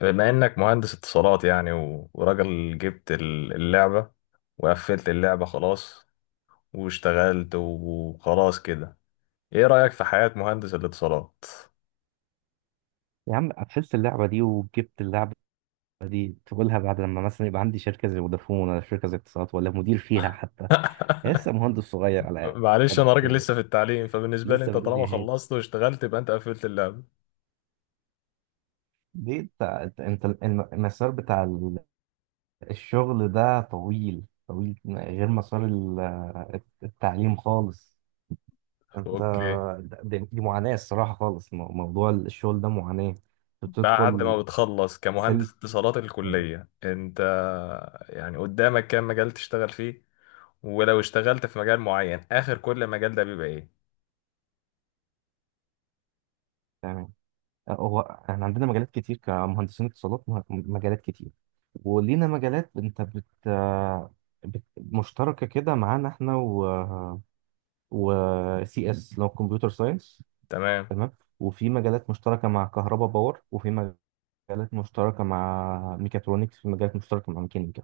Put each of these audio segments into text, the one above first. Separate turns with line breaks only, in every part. بما انك مهندس اتصالات يعني و- وراجل جبت اللعبة وقفلت اللعبة خلاص واشتغلت وخلاص كده. ايه رأيك في حياة مهندس الاتصالات؟
يا عم، قفلت اللعبة دي وجبت اللعبة دي تقولها بعد لما مثلا يبقى عندي شركة زي فودافون، ولا شركة زي اتصالات، ولا مدير فيها حتى. لسه مهندس صغير على
معلش انا
قد
راجل
كده.
لسه في التعليم، فبالنسبة لي
لسه
انت
بتقول
طالما
يا هادي؟
خلصت واشتغلت يبقى انت قفلت اللعبة.
ليه انت المسار بتاع الشغل ده طويل طويل، غير مسار التعليم خالص. انت،
اوكي.
دي معاناة الصراحة خالص. موضوع الشغل ده معاناة،
بعد
بتدخل
ما بتخلص
سلك.
كمهندس اتصالات الكلية، انت يعني قدامك كام مجال تشتغل فيه؟ ولو اشتغلت في مجال معين، اخر كل مجال ده بيبقى ايه؟
يعني هو احنا عندنا مجالات كتير كمهندسين اتصالات، مجالات كتير. ولينا مجالات مشتركه كده معانا، احنا و سي اس اللي هو كمبيوتر ساينس.
تمام.
تمام. وفي مجالات مشتركه مع كهرباء باور، وفي مجالات مشتركه مع ميكاترونكس، في مجالات مشتركه مع ميكانيكا.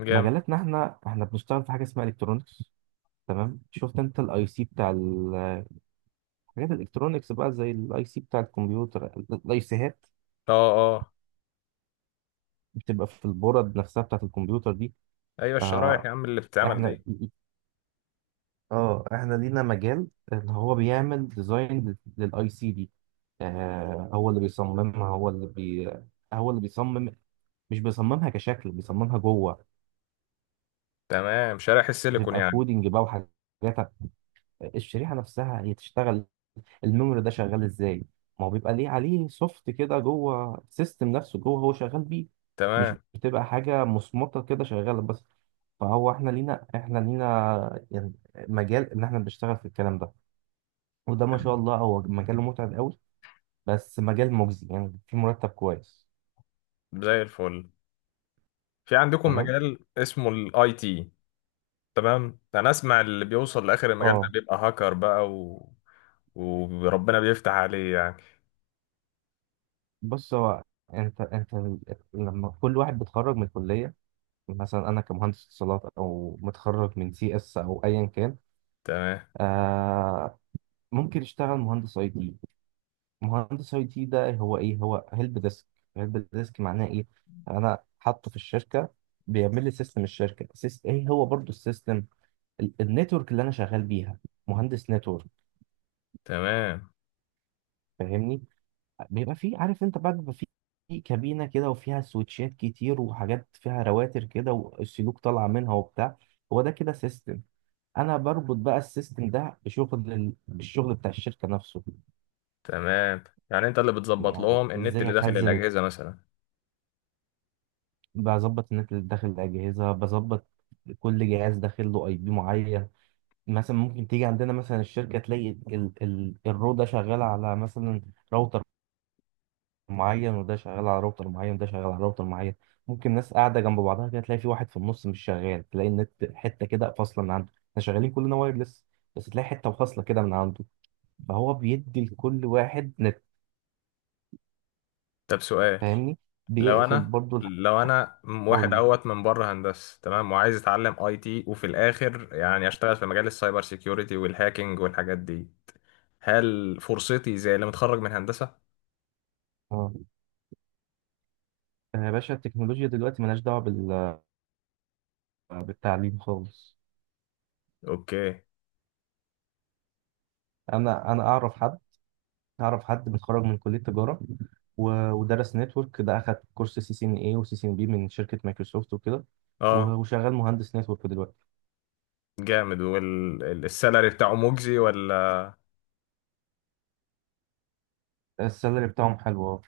جامد.
مجالاتنا، احنا بنشتغل في حاجه اسمها الكترونكس. تمام، شفت انت الاي سي بتاع حاجات الالكترونكس بقى، زي الاي سي بتاع الكمبيوتر، الاي سيهات
اه، اه.
بتبقى في البورد نفسها بتاعت الكمبيوتر دي.
ايوه الشرايح
فاحنا،
يا عم اللي بتتعمل دي.
اه احنا لينا مجال اللي هو بيعمل ديزاين للاي سي دي. هو اللي بيصممها، هو اللي بيصمم. مش بيصممها كشكل، بيصممها جوه.
تمام، شرايح السيليكون
بتبقى
يعني.
كودينج بقى وحاجات. الشريحه نفسها هي تشتغل، الميموري ده شغال ازاي. ما هو بيبقى ليه عليه سوفت كده جوه السيستم نفسه، جوه هو شغال بيه. مش
تمام.
بتبقى حاجه مصمطه كده شغاله بس. فهو احنا لينا، يعني، مجال ان احنا بنشتغل في الكلام ده. وده ما شاء الله هو مجال متعب قوي، بس مجال مجزي يعني، في مرتب كويس.
زي الفل. في عندكم
تمام.
مجال اسمه الاي تي؟ تمام. انا اسمع اللي بيوصل لاخر المجال ده
اه،
بيبقى هاكر بقى وربنا بيفتح عليه يعني.
بص هو، انت لما كل واحد بيتخرج من الكليه، مثلا انا كمهندس اتصالات، او متخرج من سي اس، او ايا كان.
تمام،
آه ممكن يشتغل مهندس اي تي. مهندس اي تي ده هو ايه؟ هو هيلب ديسك. هيلب ديسك معناه ايه؟ انا حاطه في الشركه، بيعمل لي سيستم الشركه، ايه هو برضو السيستم، النتورك اللي انا شغال بيها. مهندس نتورك.
تمام،
فاهمني؟ بيبقى فيه، عارف انت بقى، بيبقى فيه في كابينه كده، وفيها سويتشات كتير، وحاجات فيها رواتر كده، والسلوك طالعه منها وبتاع. هو ده كده سيستم. انا بربط بقى السيستم ده بشغل الشغل بتاع الشركه نفسه.
تمام. يعني انت اللي بتظبط
يعني
لهم النت
ازاي
اللي داخل
اخزن،
الاجهزه مثلا؟
بظبط النت اللي داخل الأجهزة، بظبط كل جهاز داخل له اي بي معين. مثلا ممكن تيجي عندنا مثلا الشركة، تلاقي ال الرو ده شغال على مثلا راوتر معين، وده شغال على راوتر معين، وده شغال على راوتر معين. ممكن ناس قاعدة جنب بعضها كده، تلاقي في واحد في النص مش شغال، تلاقي النت حتة كده فاصلة من عنده، احنا شغالين كلنا وايرلس. بس تلاقي حتة فاصلة كده من عنده. فهو بيدي لكل واحد نت.
طب سؤال،
فاهمني؟
لو
بيقفل
انا
برضه
لو انا
قول
واحد
لي.
اوت من بره هندسه، تمام، وعايز اتعلم اي تي، وفي الاخر يعني اشتغل في مجال السايبر سيكيورتي والهاكينج والحاجات دي، هل فرصتي زي اللي متخرج من هندسه؟
اه. يا باشا، التكنولوجيا دلوقتي ملهاش دعوة بالتعليم خالص.
اوكي.
انا اعرف حد، اعرف حد متخرج من كليه تجاره، و- ودرس نتورك ده، اخد كورس سي سي ان اي وسي سي ان بي من شركه مايكروسوفت وكده. و-
اه.
وشغال مهندس نتورك دلوقتي.
جامد. والسالري بتاعه مجزي ولا؟
السالري بتاعهم حلو.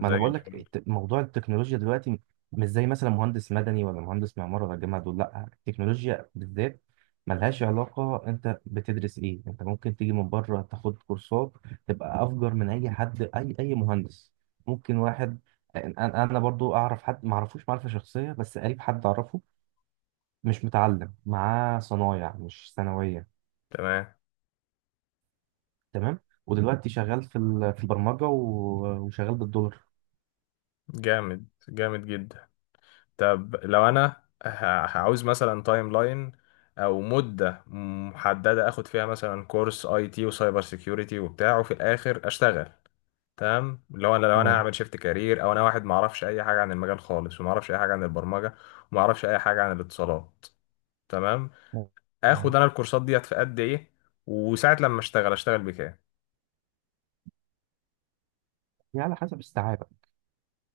ما
زي
انا بقول لك،
الفل.
موضوع التكنولوجيا دلوقتي مش زي مثلا مهندس مدني ولا مهندس معمار ولا جامعه دول، لا التكنولوجيا بالذات ملهاش علاقه انت بتدرس ايه. انت ممكن تيجي من بره تاخد كورسات، تبقى افجر من اي حد، اي مهندس. ممكن واحد، انا برضو اعرف حد، ما اعرفوش معرفه شخصيه بس قريب حد اعرفه، مش متعلم معاه صنايع مش ثانويه.
تمام.
تمام. ودلوقتي شغال في البرمجه، و- وشغال بالدولار.
جامد، جامد جدا. طب لو انا ه- هعوز مثلا تايم لاين او مده محدده اخد فيها مثلا كورس اي تي وسايبر سيكيورتي وبتاع، وفي الاخر اشتغل. تمام. لو انا
اه.
هعمل شيفت كارير، او انا واحد ما اعرفش اي حاجه عن المجال خالص وما اعرفش اي حاجه عن البرمجه وما اعرفش اي حاجه عن الاتصالات. تمام. اخد
اه،
انا الكورسات ديت في قد ايه؟ وساعه لما اشتغل اشتغل بكام؟
يعني على حسب استيعابك،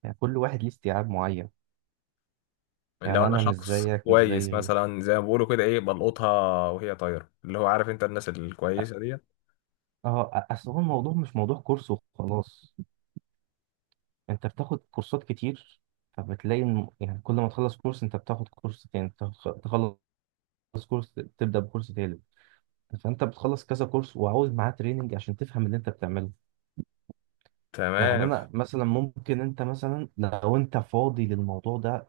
يعني كل واحد ليه استيعاب معين.
لو
يعني
انا
انا مش
شخص
زيك مش زي
كويس
غيرك.
مثلا زي ما بيقولوا كده، ايه، بلقطها وهي طايره، اللي هو عارف انت، الناس
أ-
الكويسه ديت.
اصل هو الموضوع مش موضوع كورس وخلاص. انت بتاخد كورسات كتير، فبتلاقي يعني كل ما تخلص كورس انت بتاخد كورس تاني، تخلص كورس تبدأ بكورس تالت. فانت بتخلص كذا كورس وعاوز معاه تريننج عشان تفهم اللي انت بتعمله. يعني
تمام.
انا مثلا، ممكن انت مثلا لو انت فاضي للموضوع ده،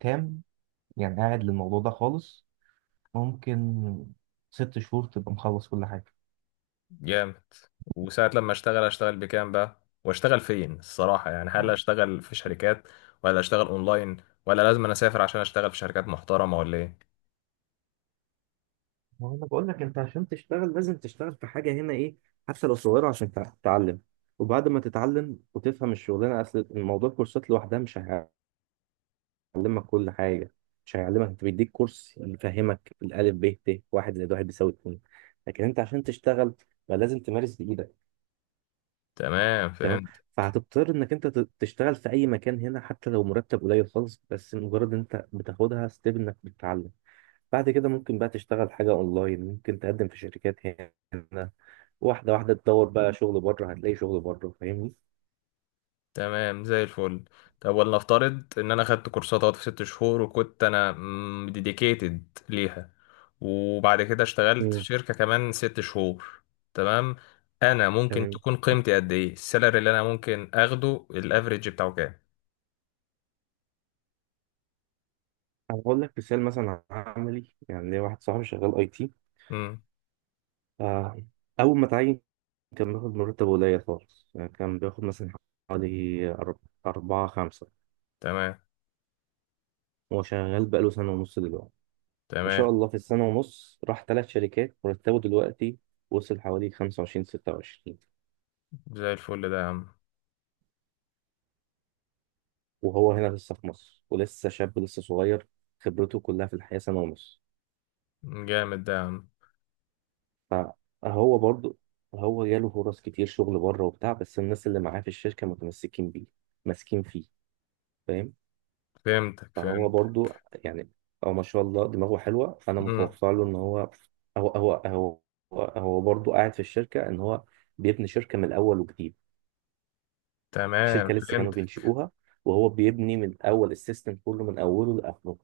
تام، يعني قاعد للموضوع ده خالص، ممكن 6 شهور تبقى مخلص كل حاجة.
جامد. وساعه لما اشتغل اشتغل بكام بقى؟ واشتغل فين الصراحه يعني؟ هل اشتغل في شركات ولا اشتغل اونلاين؟ ولا لازم انا اسافر عشان اشتغل في شركات محترمه ولا ايه؟
ما هو انا بقول لك، انت عشان تشتغل لازم تشتغل في حاجه هنا، ايه حتى لو صغيره، عشان تتعلم. وبعد ما تتعلم وتفهم الشغلانه، اصل الموضوع الكورسات لوحدها مش هيعلمك كل حاجه. مش هيعلمك، انت بيديك كورس يفهمك الالف ب ت، 1+1=2. لكن انت عشان تشتغل بقى، لازم تمارس بايدك.
تمام،
تمام.
فهمت.
فهتضطر انك انت تشتغل في اي مكان هنا، حتى لو مرتب قليل خالص، بس مجرد انت بتاخدها ستيب انك بتتعلم. بعد كده ممكن بقى تشتغل حاجه اونلاين، ممكن تقدم في شركات هنا. واحدة واحدة تدور بقى شغل بره، هتلاقي شغل بره. فاهمني؟
تمام، زي الفل. طب ولنفترض ان انا خدت كورسات اهوت في ست شهور وكنت انا ديديكيتد ليها، وبعد كده اشتغلت في
امم
شركة كمان ست شهور. تمام. انا ممكن
تمام.
تكون قيمتي قد ايه؟ السالري اللي انا ممكن اخده الافريج بتاعه كام؟
أنا هقول لك مثال مثلا عملي، يعني ليا واحد صاحبي شغال أي تي.
امم.
آه، أول ما اتعين كان بياخد مرتب قليل خالص، يعني كان بياخد مثلا حوالي أربعة خمسة.
تمام،
هو شغال بقاله سنة ونص دلوقتي. ما
تمام.
شاء الله في السنة ونص راح ثلاث شركات. مرتبه دلوقتي وصل حوالي 25، 26.
زي الفل ده يا عم.
وهو هنا لسه في مصر، ولسه شاب لسه صغير، خبرته كلها في الحياة سنة ونص.
جامد ده يا عم.
فهو برضو، هو جاله فرص كتير شغل بره وبتاع، بس الناس اللي معاه في الشركة متمسكين بيه، ماسكين فيه. فاهم؟
فهمتك،
فهو
فهمت.
برضو يعني، هو ما شاء الله دماغه حلوة، فأنا
امم.
متوقع له إن هو هو هو هو برضو قاعد في الشركة، إن هو بيبني شركة من الأول وجديد.
تمام،
الشركة لسه كانوا
فهمتك.
بينشئوها، وهو بيبني من الأول السيستم كله من أوله لآخره.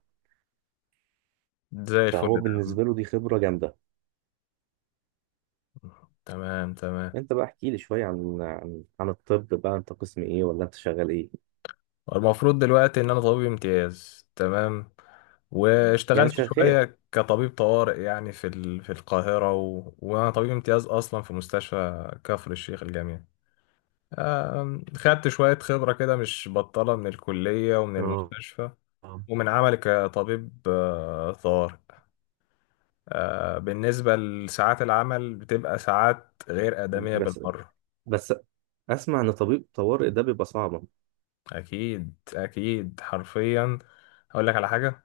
زي الفل
فهو
ده يا عم.
بالنسبة له دي خبرة جامدة.
تمام، تمام.
أنت بقى احكي لي شوية عن الطب بقى، أنت قسم إيه ولا أنت شغال إيه؟
المفروض دلوقتي ان انا طبيب امتياز، تمام،
يعني
واشتغلت
شغال.
شوية كطبيب طوارئ يعني في القاهرة، وانا طبيب امتياز اصلا في مستشفى كفر الشيخ الجامعي. خدت شوية خبرة كده مش بطالة من الكلية ومن
اه.
المستشفى
آه.
ومن عملي كطبيب طوارئ. بالنسبة لساعات العمل بتبقى ساعات غير آدمية
بس
بالمرة.
بس اسمع، ان طبيب طوارئ ده بيبقى صعب.
أكيد، أكيد، حرفيا. أقول لك على حاجة.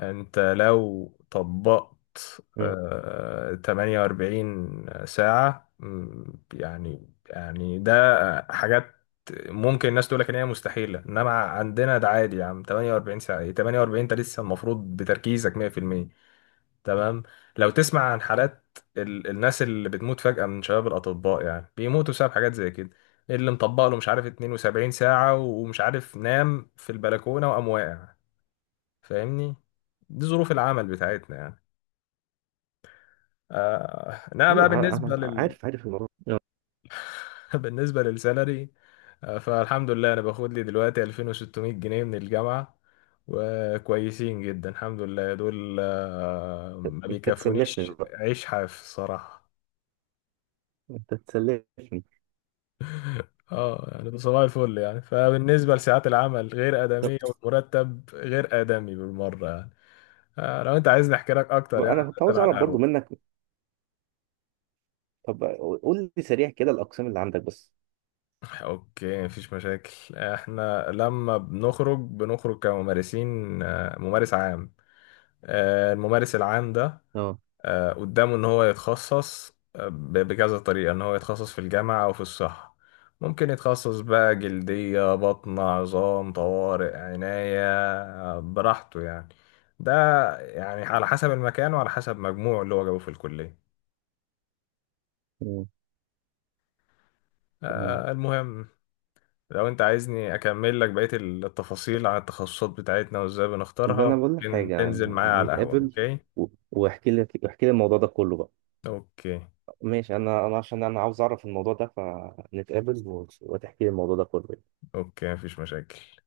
انت لو طبقت
مم.
48 ساعة، يعني ده حاجات ممكن الناس تقول لك ان هي مستحيلة، انما عندنا ده عادي يا عم. 48 ساعة، إيه 48؟ انت لسه المفروض بتركيزك 100%. تمام. لو تسمع عن حالات الناس اللي بتموت فجأة من شباب الأطباء، يعني بيموتوا بسبب حاجات زي كده، اللي مطبق له مش عارف 72 ساعة ومش عارف نام في البلكونة وقام واقع. فاهمني؟ دي ظروف العمل بتاعتنا يعني. آه انا بقى
ايوه. انا
بالنسبه لل
عارف الموضوع ده.
بالنسبه للسالري، فالحمد لله انا باخد لي دلوقتي 2600 جنيه من الجامعه وكويسين جدا الحمد لله دول. ما
انت تسلفني
بيكفونيش
بقى،
عيش حاف الصراحه.
انت تسلفني.
اه، يعني ده صباح الفل يعني. فبالنسبه لساعات العمل غير
طب
ادميه، والمرتب غير ادمي بالمره يعني. لو انت عايزني احكي لك اكتر
انا
يعني،
كنت
نتكلم
عاوز
على
اعرف برضو
القهوه.
منك. طب قول لي سريع كده الاقسام اللي عندك بس.
اوكي، مفيش مشاكل. احنا لما بنخرج بنخرج كممارسين، ممارس عام. الممارس العام ده
اه.
قدامه ان هو يتخصص بكذا طريقة، ان هو يتخصص في الجامعة او في الصحة. ممكن يتخصص بقى جلدية، بطن، عظام، طوارئ، عناية، براحته يعني. ده يعني على حسب المكان وعلى حسب مجموعه اللي هو جابه في الكلية.
مم. تمام.
المهم، لو انت عايزني اكمل لك بقية التفاصيل عن التخصصات بتاعتنا وازاي
طب
بنختارها،
انا بقول لك
ممكن
حاجه،
تنزل معايا
انا
على القهوة.
نتقابل،
اوكي.
و- واحكي لك، احكي لي الموضوع ده كله بقى.
اوكي
ماشي. انا عشان انا عاوز اعرف الموضوع ده، فنتقابل، و- وتحكي لي الموضوع ده كله.
اوكي، مفيش مشاكل.